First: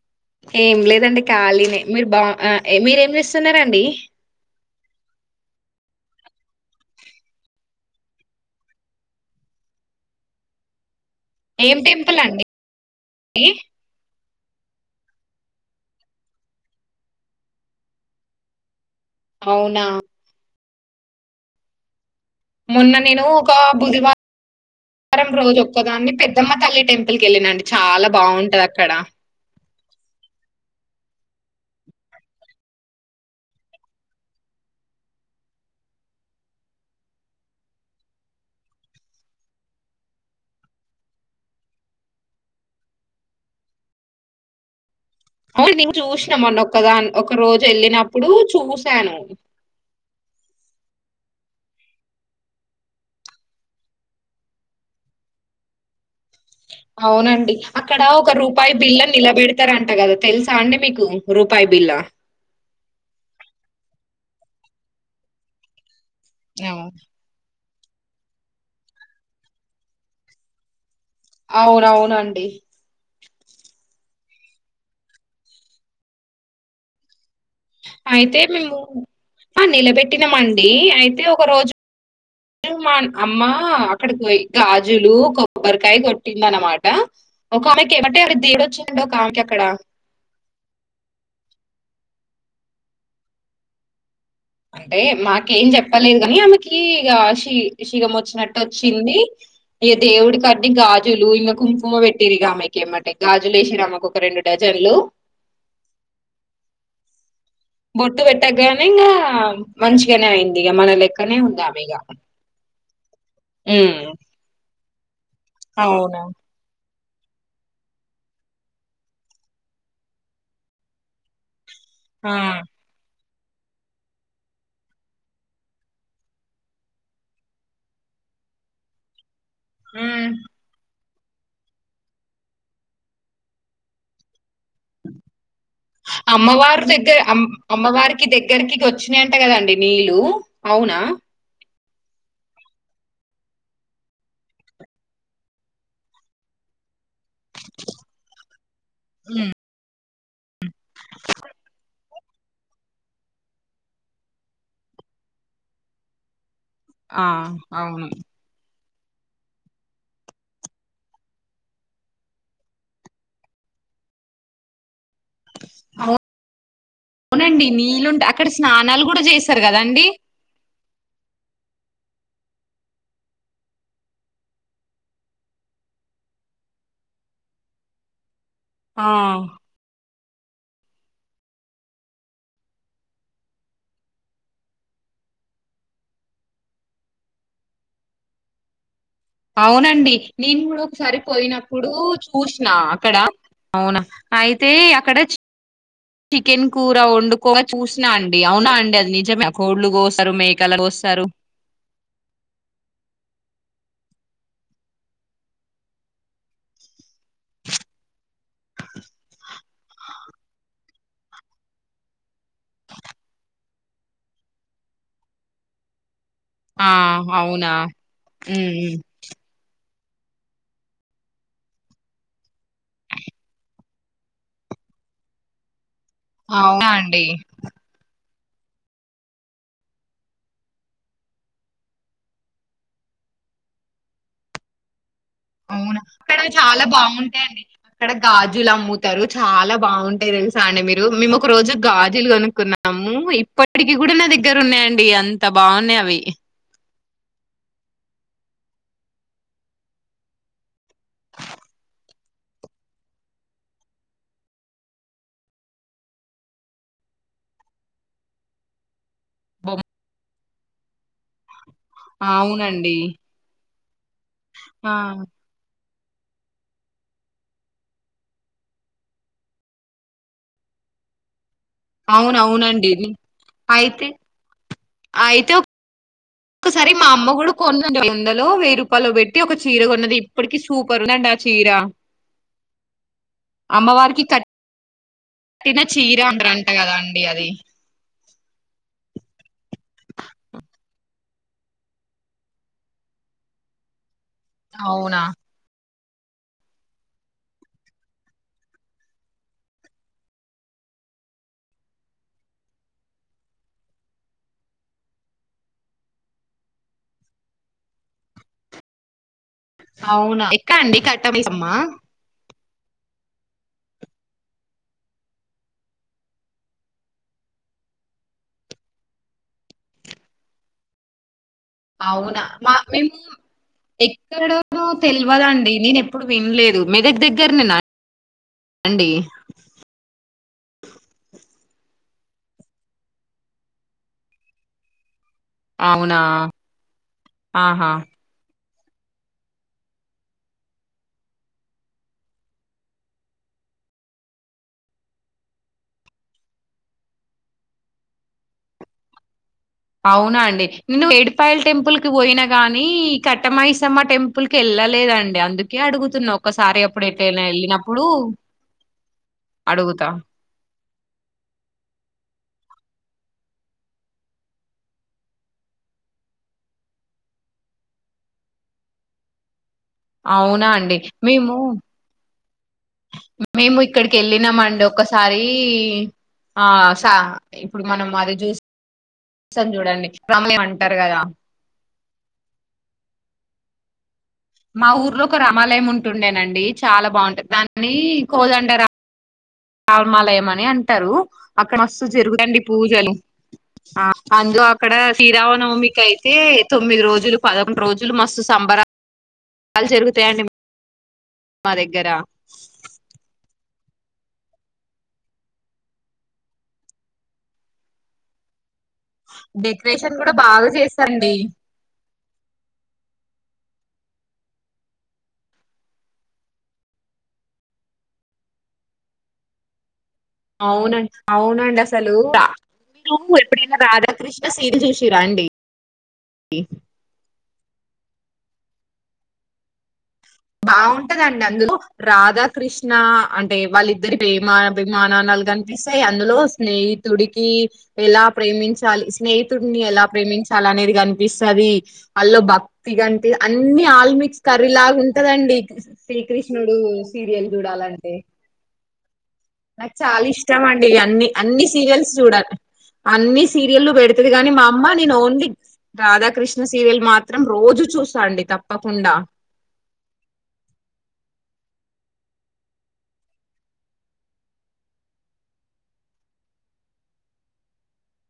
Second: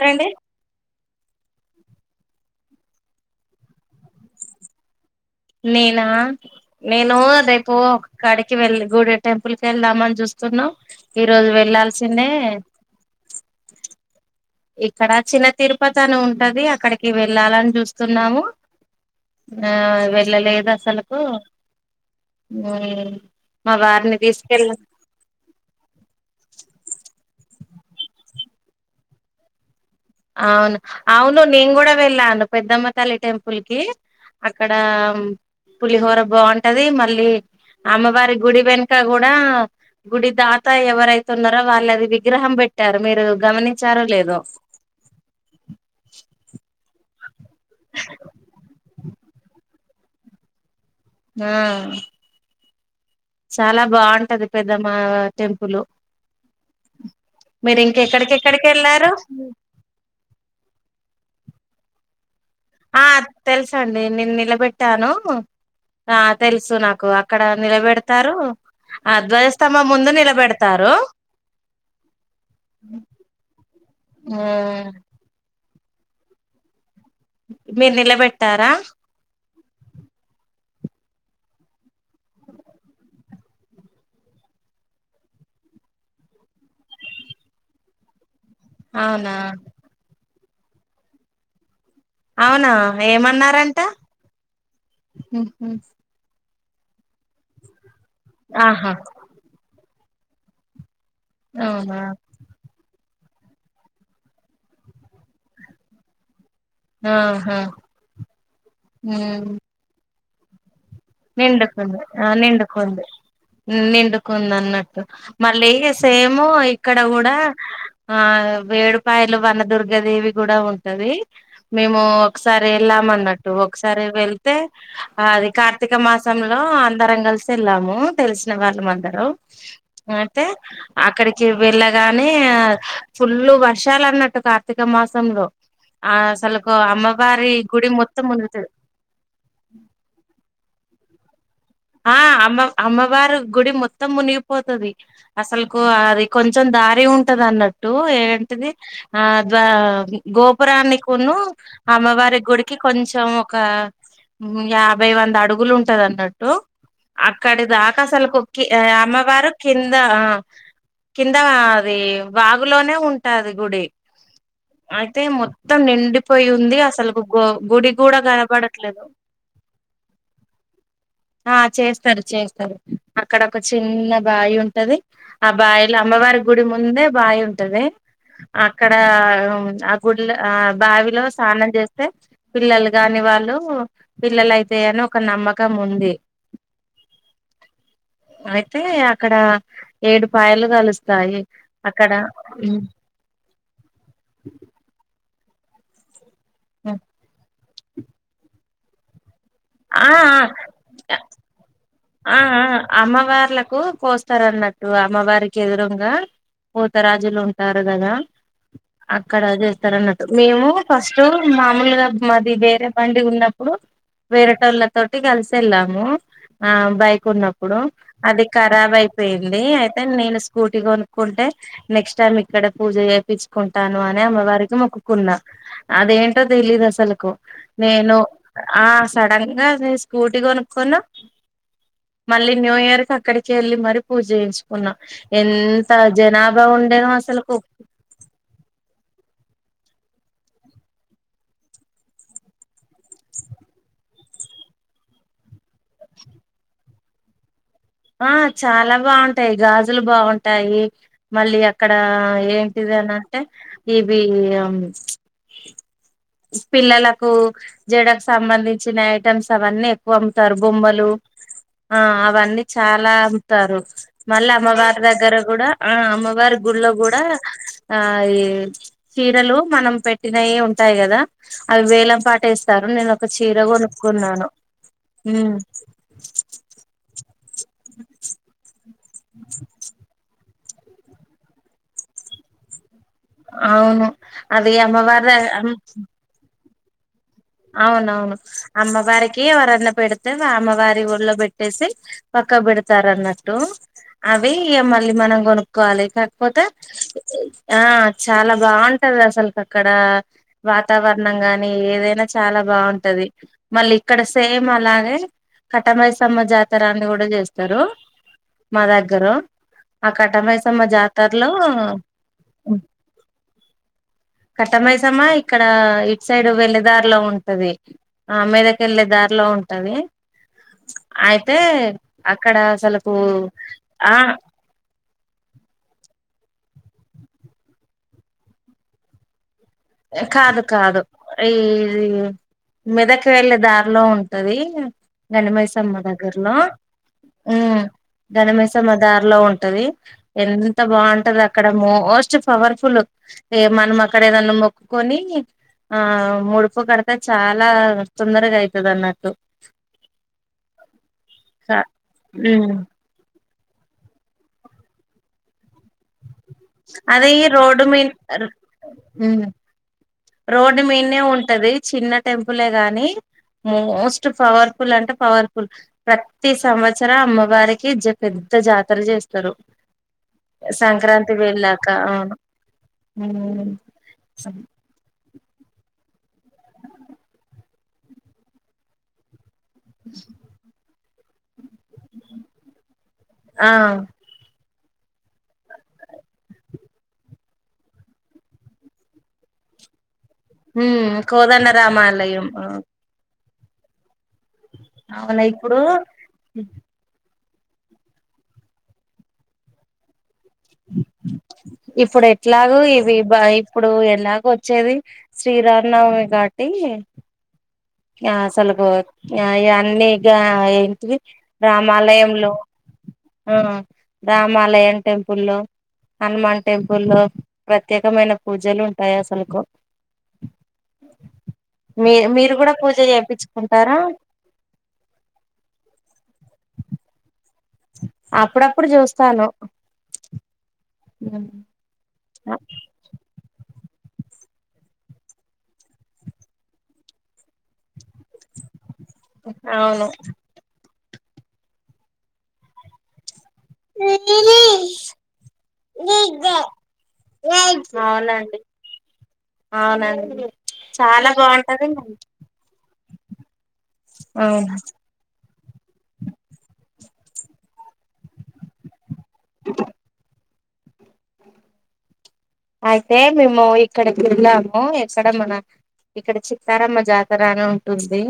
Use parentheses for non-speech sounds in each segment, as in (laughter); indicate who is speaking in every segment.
Speaker 1: రండి
Speaker 2: ఏం లేదండి ఖాళీని మీరు బా అ మీరేం చేస్తున్నారండి
Speaker 1: నేనా నేను రేపు ఒక కాడికి వెళ్ళ గూడె టెంపుల్ క వెళ్దామని చూస్తున్నా ఈ రోజు
Speaker 2: ఏం టెంపుల్
Speaker 1: వెళ్లాల్సిందే
Speaker 2: అండి
Speaker 1: ఇక్కడ చిన్న తిరుపతి అని ఉంటది అక్కడికి వెళ్ళాలని చూస్తున్నాము ఆ
Speaker 2: అవునా
Speaker 1: వెళ్ళ లేదా సలుకు
Speaker 2: మొన్న నేను ఒక బుధ
Speaker 1: తీసుకెళ్ళ
Speaker 2: వారం రోజు ఒక్కదాన్ని పెద్దమ్మ తల్లి టెంపుల్ వెళ్ళినండి చాలా బాగుంటది అక్కడ
Speaker 1: అవును అవును నేను కూడా వెళ్ళాను పెద్దమ్మ తల్లి టెంపుల్కి, అక్కడ పులిహోర బాగుంటది మళ్ళీ, అమ్మవారి గుడి వెనుక కూడా గుడి దాత ఎవరైతే ఉన్నారో వాళ్ళు అది విగ్రహం పెట్టారు మీరు గమనించారో లేదో
Speaker 2: అవు నేను చూసినామన్న ఒకదాని ఒక రోజు వెళ్ళినప్పుడు చూసాను
Speaker 1: ఆ చాలా బాగుంటది పెద్దమ్మా టెంపులు
Speaker 2: అవునండి, అక్కడ ఒక రూపాయి బిల్
Speaker 1: వెళ్ళారు
Speaker 2: నిలబెడతారంట కదా తెలుసా అండి మీకు రూపాయి బిల్లా
Speaker 1: ఆ తెలుసండి నేను నిలబెట్టాను ఆ తెలుసు నాకు అక్కడ నిలబెడతారు ఆ ధ్వజస్తంభం ముందు నిలబెడతారు
Speaker 2: అవునవునండి
Speaker 1: మ్ మీరు
Speaker 2: అయితే
Speaker 1: నిలబెట్టారా
Speaker 2: మేము ఆ నిలబెట్టినాంమండి అయితే ఒక రోజు మా అమ్మ అక్కడికి గాజులు కొబ్బరికాయ కొట్టింద అనమాట ఒక అమ్మేకి ఏం అంటే తీరొచ్చిండ
Speaker 1: అవునా
Speaker 2: కాకి అక్కడ
Speaker 1: అవునా ఏమన్నారంట
Speaker 2: అంటే మాకేం చెప్పలేదు కాని ఆమె కి ఇగ షి విషగం వచ్చినట్టు
Speaker 1: ఆహా
Speaker 2: వచ్చింది ఏ దేవుడుడి కడ్డిగా ఇకా
Speaker 1: అవునా
Speaker 2: కుంకుమ పెట్టిరిగా ఆమెకిమ్మటే గాజులు వేసినమ్మకు ఒక రెండు డజన్లు
Speaker 1: ఆ
Speaker 2: బొట్టు పెట్టగనింగా మంచిష నా అయింది మన లేక్కనే ఉందాం ఇగ
Speaker 1: కొంది
Speaker 2: హ్మ్
Speaker 1: నిండుకుంద అన్నట్టు మళ్ళీ
Speaker 2: అవునా
Speaker 1: సేము ఇక్కడ కూడా ఆ వేడుపాయలు వనదుర్గదేవి కూడా ఉంటది మేము
Speaker 2: ఆ!
Speaker 1: ఒకసారి వెళ్ళామ అన్నట్టు ఒకసారి వెళ్తే అది కా కార్తిక మాసంలో అందరం కలిసి వెళ్ళాము తెలిసిన వాళ్ళం అందరం
Speaker 2: హ్మ్.
Speaker 1: అయితే అక్కడికి వెళ్ళగానే ఫుల్లు వర్షాలు అన్నట్టు కా
Speaker 2: అమ్మవారు దగ్గరమ్
Speaker 1: అమ్మవారి గుడి మొత్తం
Speaker 2: అమ్మవారికి
Speaker 1: మునుగుతది
Speaker 2: దగ్గరకి వచ్చినాయంట కదండి నీళ్లు అవునా
Speaker 1: ఆ అమ్మ అమ్మవారు గుడి మొత్తం మునిగిపోతది అసలు అది కొంచెం దారి ఉంట ంటన్నట్టు ఏంటిది ఆ
Speaker 2: ఉమ్
Speaker 1: ద గోపురాన్ని కొను అమ్మవారి గుడికి కొంచెం ఒక యాభై వంద అడుగులు ఉంటది అన్నట్టు
Speaker 2: ఆ
Speaker 1: ఆక్కడది
Speaker 2: అవును
Speaker 1: ఆకాశల్కు కొకి అమ్మవారు కింద కింద అది వాగులోనే ఉంటది గుడి అయితే మొత్తం నిండిపోయి ఉంది అసలు గు
Speaker 2: అవునండి
Speaker 1: గుడి కూడా
Speaker 2: నీళ్ళుంటే అక్కడ స్నానాలు
Speaker 1: కనబడట్లేదు
Speaker 2: కూడా చేశారు కదండి
Speaker 1: ఆ చేస్తారు చేస్తారు అక్కడ ఒక చిన్న బాయి ఉంటది ఆ బాయిలో అమ్మవారి గుడి ముందే బావి ఉంటది అక్కడ
Speaker 2: ఆ
Speaker 1: గుడ్ ఆ బావిలో స్నానం చేస్తే పిల్లలు కాగాని వాళ్ళు పిల్లలు అయితాయి అని ఒక నమ్మకం ఉంది అయితే అక్కడ
Speaker 2: అవునండి
Speaker 1: ఏడు
Speaker 2: నేను
Speaker 1: పాయలు
Speaker 2: కూడ ఒకసారి
Speaker 1: కలుస్తాయి
Speaker 2: పోయినప్పుడు
Speaker 1: అక్కడ
Speaker 2: చూసిన అక్కడ అవునా అయితే అక్కడ చికెన్ కూర వండుకో చూసినా అండి అవునా అండి అది నిజం కోళ్లు
Speaker 1: ఆ
Speaker 2: కోస్తారు మేకాల కోస్తారు
Speaker 1: ఆ ఆ అమ్మవార్లకు కోస్తారు అన్నట్టు అమ్మవారికి ఎదురుంగా పోతరాజులు ఉంటారు కదా అక్కడ చేస్తారు అన్నట్టు మేము ఫస్ట్ మామూలుగా మాది వేరే బండి ఉన్నప్పుడు వేరేటోళ్ళ తోటి కలిసి వెళ్ళాము ఆ బైక్ ఉన్నప్పుడు అది
Speaker 2: ఉమ్
Speaker 1: ఖరాబ్
Speaker 2: ఉమ్.
Speaker 1: అయిపోయింది అయి తే నేను స్కూటీ కొనుక్కుంటే నెక్స్ట్ టైమ్ ఇక్కడ పూజ చేపిచ్చుకుంటాను అని అమ్మవారికి మొక్కుకున్నా అదేంటో
Speaker 2: అవునా అండి
Speaker 1: తెలిదసలకు నేను ఆ సడన్ గా నేను స్కూటీ కొనుక్కున్న మళ్ళీ న్యూ ఇయర్ కి అక్కడికి వెళ్ళి మరి పూజ చేయించుకున్నా ఎంత
Speaker 2: అవునా అక్కడ
Speaker 1: జనాభా
Speaker 2: చాలా
Speaker 1: ఉండేనో అసలుకు
Speaker 2: బాగుంటాయిడి అక్కడ గాజులు అమ్ముత రు చాలా బాగుంటాయి తెలుసా అండి మీరు మేము ఒక రోజు గాజులు కొనుక్కున్నాము ఇప్పటికి కూడా నా దగ్గర ఉన్నాయండి అంత బాగున్నాయి అవి
Speaker 1: ఆ చాలా బాగుంటాయి గాజులు బాగుంటాయి మళ్ళీ అక్కడ ఏంటిది అనింటే ఇవి పిల్లలకు జడకు సంబంధించిన ఐటమ్స్ అన్న
Speaker 2: బొమ్
Speaker 1: ఎక్కువ అమ్ము కర్బొమ్మలు ఆ అవన్నీ
Speaker 2: అవునండి.
Speaker 1: చాలా అంతారు మళ్ళీ
Speaker 2: ఆ
Speaker 1: అమ్మవారి దగ్గర కూడా ఆ అమ్మవారి గుళ్ళో కూడా ఆ ఈ చీరలు మనం పెట్టినవి ఉంటాయి కదా అవి వేలం పాటేస్తారు
Speaker 2: అవునవునండి.
Speaker 1: నేను ఒక చీర
Speaker 2: అయితే
Speaker 1: కొనుక్కున్నాను
Speaker 2: అయితే కొన్నంది వందలో వేరు ప్పలో పెట్టి ఒక చీర కొన్నది ఇప్పటికి సూపర్ ఉందంట ఆ చీరా
Speaker 1: అవును అది అమ్మవారు
Speaker 2: తిన చీరా అంటరన్ కదండ్
Speaker 1: అవునవును అమ్మవారికి ఎవరన్నా పెడితే అమ్మవారి ఒళ్ళో పెట్టేసి పక్క పెడతారు అన్నట్టు అవి ఇక మళ్ళీ
Speaker 2: అవునా
Speaker 1: మనం కొనుక్కోవాలి కాకపోతే ఆ చాలా బాగుంటది అసలు అక్కడ వాతావరణం గాని ఏదైనా చాలా బాగుంటది మళ్ళీ ఇక్కడ సేమ్ అలాగే కట్ట మైసమ్మ జాతరన్ని కూడా చేస్తారు మా దగ్గర ఆ కట్ట
Speaker 2: అవునా ఎక్కడ
Speaker 1: మైసమ్మ
Speaker 2: అండి కట్ట
Speaker 1: జాతరలో
Speaker 2: మైసమ్మ
Speaker 1: కట్టమైసామ్మా ఇక్కడ ఇటు సైడ్ వెళ్ళదు. దారిలో ఉంటది ఆహ్ మెదక్ వెళ్ళే దారిలో ఉంటది అయి
Speaker 2: అవునా మా మేము
Speaker 1: ఆ
Speaker 2: ఎక్కడో తెలువదండి నేను ఎప్. ఎప్పుడు వినలేదు మెదక్ దగ్గరనేన అండి.
Speaker 1: కాదు కాదు ఈ. మెదక్ వెళ్ళే దారిలో ఉంటది. గండి మైసమ్మ
Speaker 2: అవునా
Speaker 1: దగ్గర్లో ఉమ్
Speaker 2: ఆహా
Speaker 1: గండీ మైసమ్మ మ దారిలో ఉంటది ఎంత బాగుంటదక్కడ మోస్ట్ పవర్ఫుల్ ఏ మనం అక్కడ ఏదన్నా మొక్. కొని ఆహ్ ముడుపు కడితే చాలా తొందరగా అయితది అన్నట్టు.
Speaker 2: అవునా అండి నేను ఎడుపాయల్ టెంపుల్ కి పోయిన
Speaker 1: ఉమ్
Speaker 2: గాని కట్ కట్ట మైసమ్మ టెంపుల్ కి వెళ్ళలేదండి. అందుకే అడుగుతున్న ఒక్కసారి ఎప్పుడు
Speaker 1: అది
Speaker 2: ఎట్నా
Speaker 1: రోడ్డు మీ
Speaker 2: వెళ్ళినప్పుడు
Speaker 1: ఉమ్
Speaker 2: అడుగుతా.
Speaker 1: రోడ్డు మీద ఉంటది చిన్న టెంపులే గాని మోస్ట్ పవర్ఫుల్ అంటే పవర్ఫుల్ ప్రతి సంవత్సరం అమ్మవారికి పెద్ద జాతర చేస్తారు.
Speaker 2: అవునా అండి
Speaker 1: సంక్రాంతి
Speaker 2: మేము
Speaker 1: వెళ్ళాక అవును
Speaker 2: మేము ఇక్కడికి వెళ్ళినామండి ఒకసారి. ఈ ఆహ్ సా ఇప్పుడు మనం అది చూసి. స చూడండి రమలే ఏమంటారు. గా
Speaker 1: ఆహ్
Speaker 2: మా ఊర్లో ఒక రామాలయం ఉంటుండేనండి చాలా బాగుంటుంది దాన్ని కోదండరాం. అవ్ రామాలయం అని అంటారు
Speaker 1: ఉమ్
Speaker 2: అక్కడ మస్తు
Speaker 1: కోదండరామాలయం
Speaker 2: జరుగుతయండి పూజలు. ఆహ్ ఆన్ జాబ్. అక్కడ
Speaker 1: అవునా ఇప్పుడు
Speaker 2: శ్రీరామనవమికి అయితే తొమ్మిది రోజులు. పదకొండు రోజులు మస్తు సంబరాలు (inaudible) జరుగుతయండి.
Speaker 1: ఇప్పుడు ఎట్లాగొ ఇవి బైప్. ఇప్పుడు ఎలాగో వచ్చేది శ్రీరామ్ నవమి కాబట్టి. ఆహ్ అసలు. ఓ యా
Speaker 2: డెకరేషన్ కూడా
Speaker 1: అన్నీగా
Speaker 2: బాగా
Speaker 1: ఏంటిది
Speaker 2: చేస్తారండి
Speaker 1: రామాలయంలో ఆ రామాలయం టెంపుల్లో హనుమాన్ టెంపుల్లో ప్రత్యేకమైన పూజలు ఉంటాయి అసలకు.
Speaker 2: అవునండ్ అవునండి అసలు రా.
Speaker 1: మీరు కూడా పూజ
Speaker 2: నువ్వు ఎపుడైనా
Speaker 1: చేయించుకుంటారా
Speaker 2: రాధాకృష్ణ సీరియల్ చూసింరా అండి. ఉమ్
Speaker 1: అప్పుడప్పుడు చూస్తాను.
Speaker 2: బాగుంటదండి అందులో రాద్. రాధాకృష్ణ అంటే వాళ్లి ఇద్దరి ప్రేమ అబిమానానాలు కనిపిస్తాయి అందులో స్నేహితుడికి ఎలా ప్రేమించాలి స్నేహితుడిని ఎలా
Speaker 1: అవును
Speaker 2: ప్రేమించాలి అనేది కనిప్ ఇస్సాది అల్లొ భక్తి కంటే అన్నీ ఆల్మిక్స్ కర్రీలాగా ఉన్ అండి శ్రీకృష్ణుడు సీరియల్ చూడాలంటే
Speaker 1: అవునండి
Speaker 2: నాకు చాలా
Speaker 1: అవునండి
Speaker 2: ఇష్టం అండి అన్ని
Speaker 1: చాలా
Speaker 2: అన్ని
Speaker 1: బాగుంటది
Speaker 2: సీరియల్స్ చూడాలి. అన్నీ సీరియల్ పెడుతుది కానీ మా
Speaker 1: అవును
Speaker 2: అమ్మ నేను ఓన్లీ రాధాకృష్ణ సీరియల్ మాత్రం రోజు చూస్తాండి తప్పకుండా
Speaker 1: (unintelligible) అయితే మేము ఇక్కడకి వెళ్ళాము ఎక్కడ మన ఇక్కడ చిత్తారమ్మ జాతర అని ఉంటుంది.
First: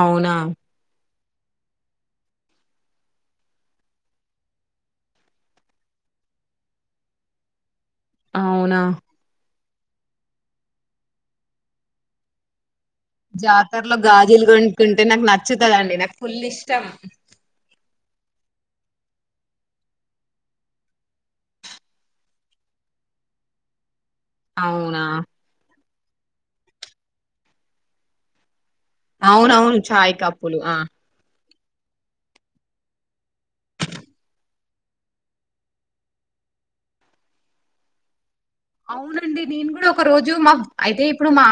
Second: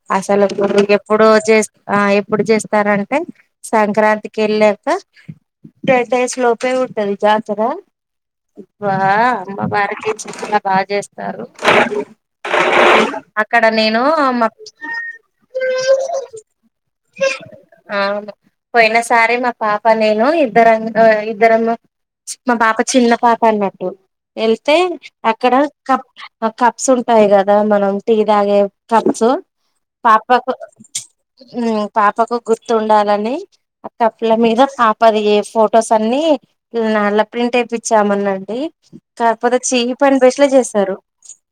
Speaker 2: అవునా
Speaker 1: అసలకు ఎప్పుడ్ ఎప్పుడు చేస్ట ఆ ఎప్పుడు చేస్తారంటే సంక్రాంతికి వెళ్ళాక టెన్ డేస్ లోపే ఉం టాది జాతర
Speaker 2: అవునా
Speaker 1: ఇప్రా మా భారకి చలా బాగా చేస్తారు అక్కడ
Speaker 2: జాతరలో
Speaker 1: నేను
Speaker 2: గాజులు
Speaker 1: మా
Speaker 2: కొంకుంటే నాకు నచ్చుతుందండి నాకు ఫుల్ ఇష్టం
Speaker 1: అవును పోయిన సారి మా పాప నేను ఇద్దరం ఇద్దరము మా పాప చిన్న పాప అన్నట్టు. వెళ్తే
Speaker 2: అవునా
Speaker 1: అక్కడ కప్ కప్స్ ఉంటాయి కదా మనం టీ తాగే కర్చు
Speaker 2: అవునవును చాయ్
Speaker 1: పాపకు
Speaker 2: కప్పులు ఆ
Speaker 1: ఊ పాపకు గుర్తుండాలని ఆ కప్పుల మీద పాపది ఎ ఫొటోస్ అన్ని నల్ల ప్రింట్ వేపించామన్నా
Speaker 2: అవునండి నేను కూడా ఒక రోజు మా
Speaker 1: చేశారు
Speaker 2: అయితే ఇప్పుడు మా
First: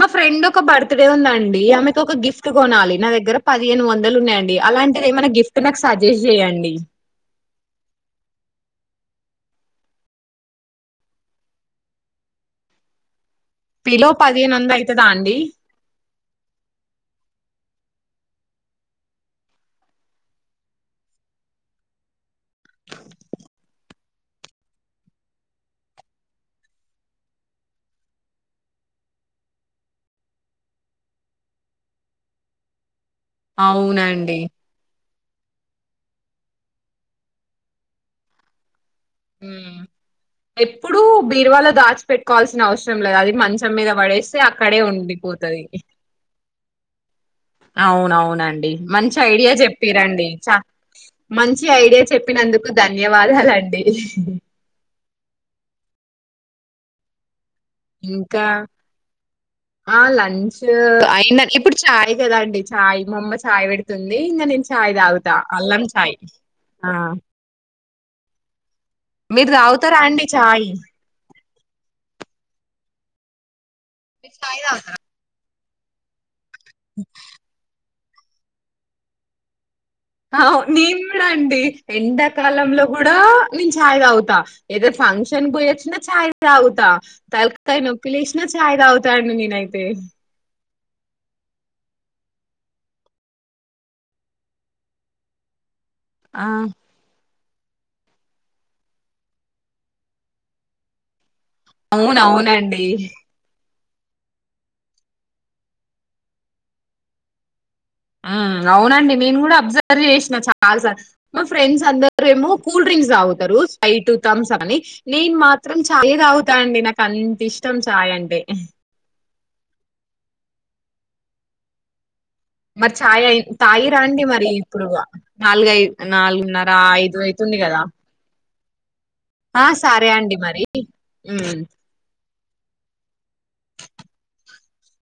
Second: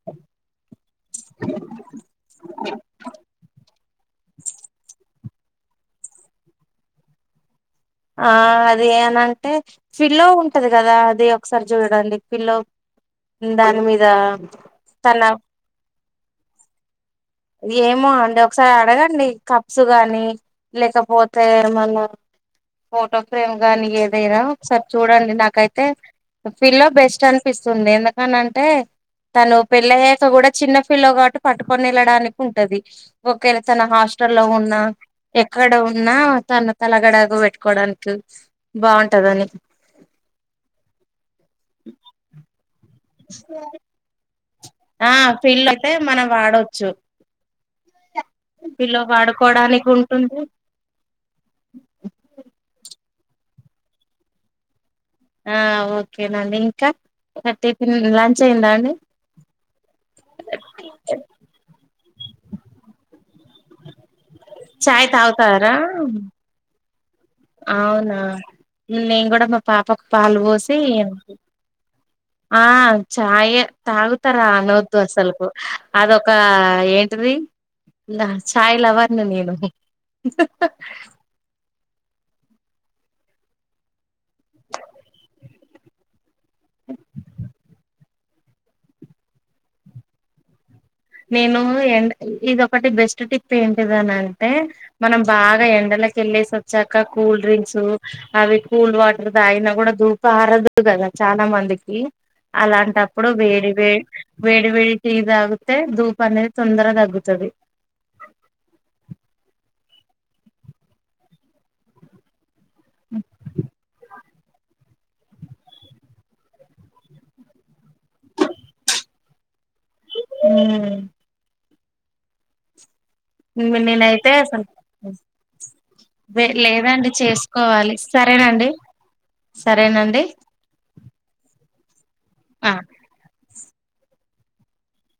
Speaker 2: మా ఫ్రెండ్ ఒక బర్త్డే ఉందండి ఆమెకు ఒక గిఫ్ట్ కొనాలి నా దగ్గర పదిహేను వం దలు ఉన్నాయండి అలాంటిది ఏమైనా గిఫ్ట్ నాకు సజెస్ట్ చేయండి.
Speaker 1: ఆ అది అనంటే ఫిలో ఉంటది కదా అది ఒకసారి చూడండి ఫిలో
Speaker 2: పిలో పదిహేను వందల అయితదా అండి
Speaker 1: ఏమో అండి ఒకసారి అడగండి కప్స్ గాని లేకపోతే ఏమన్నా ఫోటో ఫ్రేమ్ గాని ఏదైనా ఒకసారి చూడండి నాకైతే పిలో బెస్ట్ అనిపిస్తుంది ఎందుకనంటే తను పెళ్ళయ్యాక కూడా చిన్న ఫీల్లో కాబట్టి పట్టుకొని వెళ్ళడానికి. కుంటది ఒకవేళ తన హాస్ట
Speaker 2: అవునండి
Speaker 1: లో ఉన్న ఎక్కడ ఉన్నా తను తలగడాగు పెట్టుకోడానికి
Speaker 2: ఉ ఎప్పుడు బీర్వాలో దాచిపెట్కోవాల్సిన అవసరం లేదు అది మంచం మీద పడే స్
Speaker 1: ఆ ఫీల్ అయితే మనం వాడవచ్చు
Speaker 2: అవునవు వునండి మంచి ఐడియా
Speaker 1: వాడుకోవడానికి
Speaker 2: చెప్పి రండి
Speaker 1: ఉంటుంది
Speaker 2: చ మంచి ఐడియా చెప్పినందుకు ధన్ న్యవాదాలండి
Speaker 1: ఆ ఓకే నండి ఇంకా టిఫిన్ లంచ్
Speaker 2: ఇంకా
Speaker 1: అయిందా అండి
Speaker 2: ఆ లంచ్ అయినదండి ఇప్పుడు చాయ్ కదా అండి చాయ్ మా అమ్మ చాయ్ పెడుతుంది ది ఇంగా నిను చాయ్ ఇగుతా అల్లం చాయ్ ఆ
Speaker 1: అవునా నేను కూడా
Speaker 2: మీరు
Speaker 1: మా
Speaker 2: తాగుతారా
Speaker 1: పాపకు
Speaker 2: అండి
Speaker 1: పాలు
Speaker 2: చాయ్
Speaker 1: పోసి ఆ చాయ తాగుతారా అన్నోద్దు అసలుకు అదొ క ఏంటిది ద చాయ్ లవర్ ని నేను
Speaker 2: అ నిను కూడా అండి ఎండాకాలంలో కూడా నిను ఛాయ్ తాగుత్ తా ఏదో ఫంక్షన్ పోయో చ్చిన చాయి తాగుత తల్కయే ప్పిలేషి నా చాయ్ తాగుత అండి నేనైతే
Speaker 1: నేను ఎండ ఇదిొకటి బెస్ట్ టిప్ ఏంటిదని అంటే మనం బాగా ఎండ
Speaker 2: ఆ
Speaker 1: లాకెళ్లేసి వచ్చాక కూల్ డ్రింక్స్ అవి కూల్ వాటర్ తాగిన కూడా ధూప అరదు కద చాలా మందికి
Speaker 2: అవును అవునండి
Speaker 1: అలాంటప్పుడు వేడి వే వెడి వేడి టీ తాగు అే ధూపు అనేది తొందరగా తగ్గుతది
Speaker 2: ఆ అవునండి నేను కూడా అబ్జర్వ్ చేసినా చాలా సార్లు మా ఫ్రెండ్స్ అందరు ఏమో కూల్ డ్రింక్స్ ఆగుతారు స్ప్రేట్ థమ్స్ అని నేను మాత్రం చాయ్ తాగుతానండి నాకు అంత ఇష్టం చాయ్ అంటే
Speaker 1: అ
Speaker 2: మ చాయి
Speaker 1: మ్
Speaker 2: తాగిర్రా అండి
Speaker 1: నేనైతే
Speaker 2: మరి
Speaker 1: అసలు
Speaker 2: ఇప్పుడు నాలుగఐ నాలుగున్నర
Speaker 1: లేదండి
Speaker 2: ఐదు అయితుంది కదా
Speaker 1: చేసుకోవాలి సరేనండి
Speaker 2: ఆ సారే
Speaker 1: సరేనండి
Speaker 2: అండి మరి హు
Speaker 1: ఆ